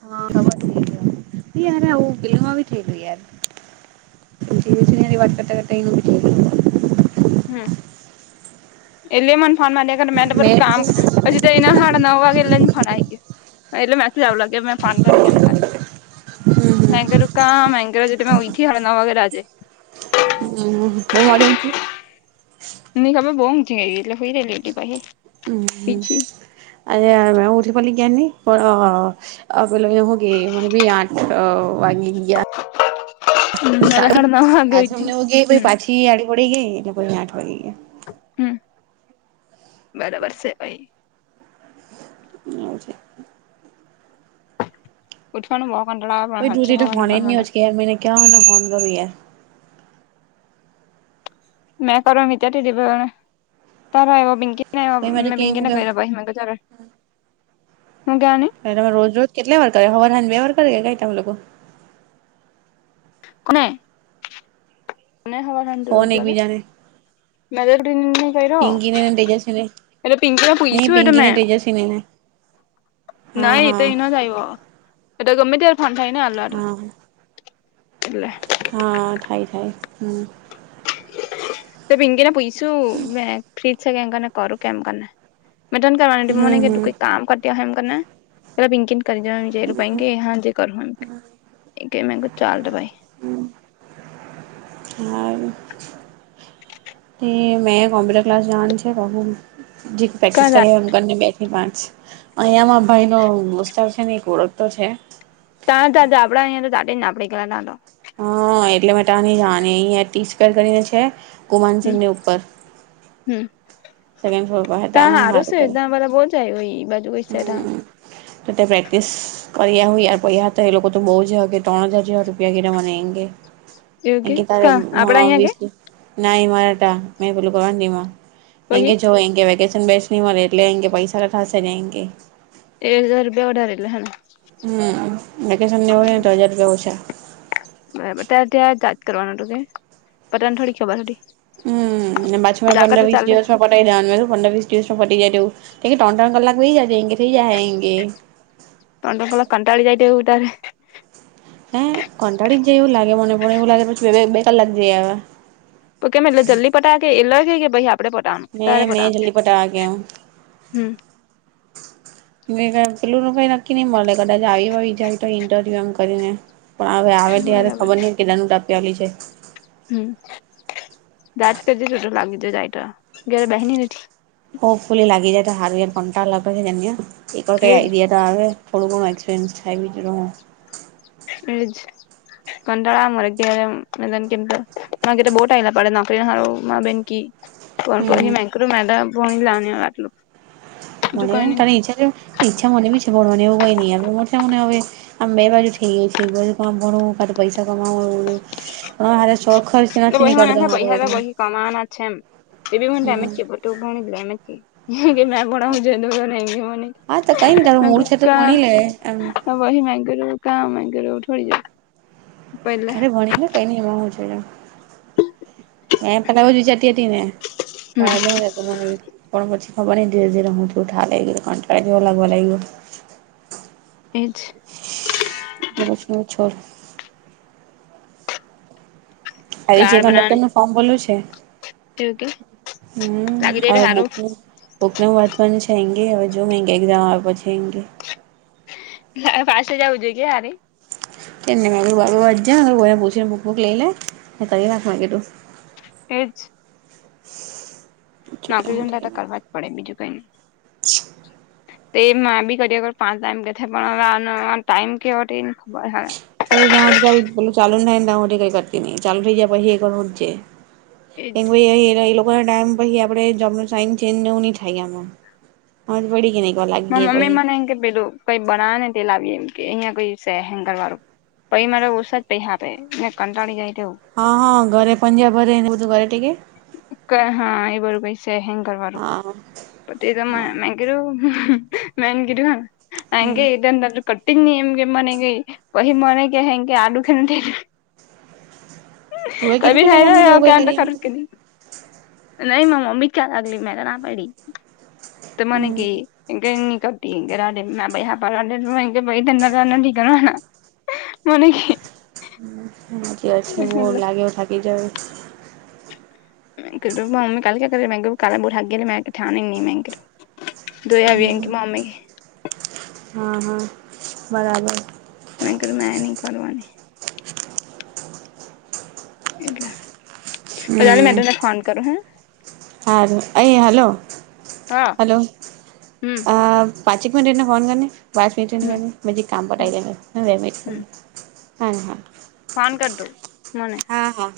હા ખબર થ ગ યાર આવું ફિલ્મ બી થયલું યાર જ વા વિ હમ એલે મને ફણ માર્યા કર મેં તો બરફ કામ હજી તો એના હાડ ન વા કે એલા ન ફાન આઈ ગયા એટલે મેથી જ આવું લાગે મે પાન કરડ કેમ કરીને મગર ક મગેરા જે થી હળના વગેરેજે હમ બ મર હોથી ની ખબર બઉુઊંઊ ગ એટલે હોઈ રલી એટી પાસે હ હ અ ઉઠી પી કે્ઞની પણગેલો એગ મ બી આઠ વાગી ગ ગયા સાડા સાારી નવ વાગે પાછ ઉઠી હમને એવું ગયા હમ પાછી આડી પડીી ગઈ એટલે કોઈ આઠ વાગી ગયા હમ બરાબર છે ભાઈ હવ છે પઠવાનું બ કો દૂધ તો ફોન નજકેયાર મે ક્યા ફોન કરયા મે કરોમિતથી દ ત આવ બનકી કે ના પહિ મે તો મેબીંગ કેમ કેને કેમ કરી લબ હિમાં ગજર એ તમે રોજ રોજ કેટલા વાર કરે હવા ના બે વાર કરે કઈ તમે લોકો કોને મને હવા ફોન રોજજ્યારે એકબીજાને મે કઈ પિંકીને તેજસ્વીને ર એટ પીંગ નહી પયચું પિંકીને વડમેે તેજસ્વીને હા ના એ તો હા એ ન જ આવ્યો એ તો ગમે તેાર ફાં થાયને એ હા એટલે હા થાય થાય હમ તો પીંકીને પૂછછું મે ફ્રીજ છે કેમ કરીને કરું કેમ કરીને મે તને કરવાની મને હમ કેું કોઈ હમ કામ કરતીતા હ એમને પ બિકીન કરી જ વિચ ર પા કે હાજ કરો એ કે મે કો ચાલ દવાાઈ હમ હ મેં કોમ્પ્યુટર ક્લાસ જવાનું છે જે ક્યાં પ્રેક્ટિસ જા કરી એમને બે પાંચ અિયાંમાં ભાઈ નોાર છે ને એક ઓળખ તો છે તા ત આપડા તો તાને આપડી કલા તાંધો હા એટલે મ ત આની જાને અ ટી સ્પેર કરીને છે હમ કુમાનસિંહને ઉપપર હમ સકન્ડ ફ્લોર પર હટ અ ત્યાં હારું હાાર છે કર ત્યાં પેલા બહુ જાય હોય એ બાજુ કઈ હ છે ત્યાં ત તે પ્રેક્ટસ કરી્યા હું યાર પછયા હતા એ લોકો તો બહુ જગ ત્રણ હજાર હાર રૂપિયા કરવાને એંગે એવું એ કે તારે કા આપડા અહીંયા કે વીસસ ના મારાટા મેં પોલું કરવા દી પહી એંગે જો એ વેકે બેચણી મળરેે એટલે આે પૈસા લઠાશે જંગે એક હજાર રૂપિયાઢારેલા હાલ હમ વેકેશન ને હોયને તો હજાર રૂપિયા ઓછા બરાબર ત્યારે ત્યાં જાત કરવાનું હત કે પ તને થોડી ખબર હતી હતી હમ અને પાછી મેં પંદર વીસ દે દિવસ માં પટી દવા પંદર વીસ ટ્યુ પટી જાયવું કે ત્રણ ત્રણ કલાક વ જજ એ થઈ જાય એે તટો સોલા કંટાળી જાય ત્યારે હે કંટાળી જાય એવું લાગે મને પણે એવું લાગે પછી બે ક લક જાય હવે તો કેમ એટલે જલ્દી પટા કે એ લ કે ભાઈ આપ કપડે પટાનું તારે મેં પટ મેં જલ્દી પટાવા કે હું હમ પેલું નું કઈ નક્કી નહી મળે કદાચ આવી હો આવી જાય તો ઇન્ટરવ્યુ એમ કરીને પણ હવે આવે ્યારે બરાબર ખબર ન કેટનું ટપ્યાલી છે હમ જાત કરજટો લાગી જો જાય તો ઘરે બહેની નથી હો પ લાગી જાય તો સાા ઘંટા લાગે છે જને એક કર ક એજ આ દ દ આવે હળગ એક્સપીરયન્સ થ આવીટરો એજ કંટાળારે કેમ બોટલા પડે નાકરીમાં બેન ક પણ હમ પણ હ મૈકું મારા ભણી લાવને વાટલું મને ત ચ્છા ઈ્છા મને બ ભણવાનું એવું કઈ નહીં મોટા મોને હવે આમ બે બાજુ થઈ ગઈ છે બાધુ કામ ભણું કા પૈસા કમાવું હ હરે એ પહીસા મ પૈસા તો બહી કમાના છે એમ હમ એમેજ કેમેજ કે મે પડા મુજે દગ ન હા તો કઈ નઈ તારું મૂળ છે તો મનીકા ભણી લે એમ હ વહી મેંગોર કા મેંગરઠડી જાય અરે ભણી ને કઈ નઈ એમાં હ જો એ પલા હજીચારતી હતી ને ત હમ જ મ પણ પછી હ પણ ધીરે ધીરે હુંથી ઉઠા લઈ કંવ લગવા લાગ એજ એટ કશ્નછોળ હ જે દાળ બનાવને નકન નું ફોર્મ બોલ્યું છે એવું કે હમ લાગી જાય તો હવે હારું બક બુક ન વાત્વનું છે એંગે હવે જો એક્ઝામ આવ છે એે પાસે જવું જોઈએ હરે કેને બા વાજજ બને પુછીને બક બુક લઈ લ હતા રાખમાં કે તું એજ જોઈએ હું થઈ નાગરજનનેટ ને કરવા જ પડે બીજું કઈ ન તે મા બી કરી કર પાંચ ટાઈમ કેથે પણ ટમ કે ચ ટમ પછી એજ આપે જોબ ન સા ચેન્જ નવું નહી થ ગયામાં પડી ગ ન મમ્મી મને એમ કે પેધું કઈ બનાવે ને તે લાવીએમ કે અહિયાં કોઈ સ હેન્ંગર વાળું પૈ મારે ઓછ જ પૈસા આપે ને કંટાળી જાય તેવું હા હા ઘરે પંજાબરે એને બ તું ઘરે ટિક ક હા એ બરું પૈસા હંગ કરવાનુંું હા એ તો મે હા એન કીધું ને એ એમ કે હમ એ તન નતું કટિંગ ની એમ કે મને ગઈ પહી મને કે હે કે આડું કે થું તું એ ક કીધું કે તારી મમ્મી ને [unintelligible] એવું કઈ કરી એમ થા કરી નહી માર મમ્મી ક્યાં લાગલી મેતો ના પાયડી તો મનેકી હમ ઈ એ એની કટી ડે મે બે હાપે ભ તના કરના કના મને [unintelligible] જ છે બ મેં લાગે ઓ થકી જ મમી કાલ ક્યા કરે કા બુર હા ગે મે ઠ નની મે કર દ હા વએન કા અમે હ હ બરા. મગર મે ન કરવાની એટલે [unintelligible] મે તને ફોન કરે હ. હા અહીં હલો હા હલો હમ અ પાંચક મિને રઈને ફોન કરને પાંચ મિન્ટ રયની હમ કરની મે જરીક કામ હમ પટાય દેહે ની વાર હમ લાગે હા હા. ફોન કડતું મને હા હા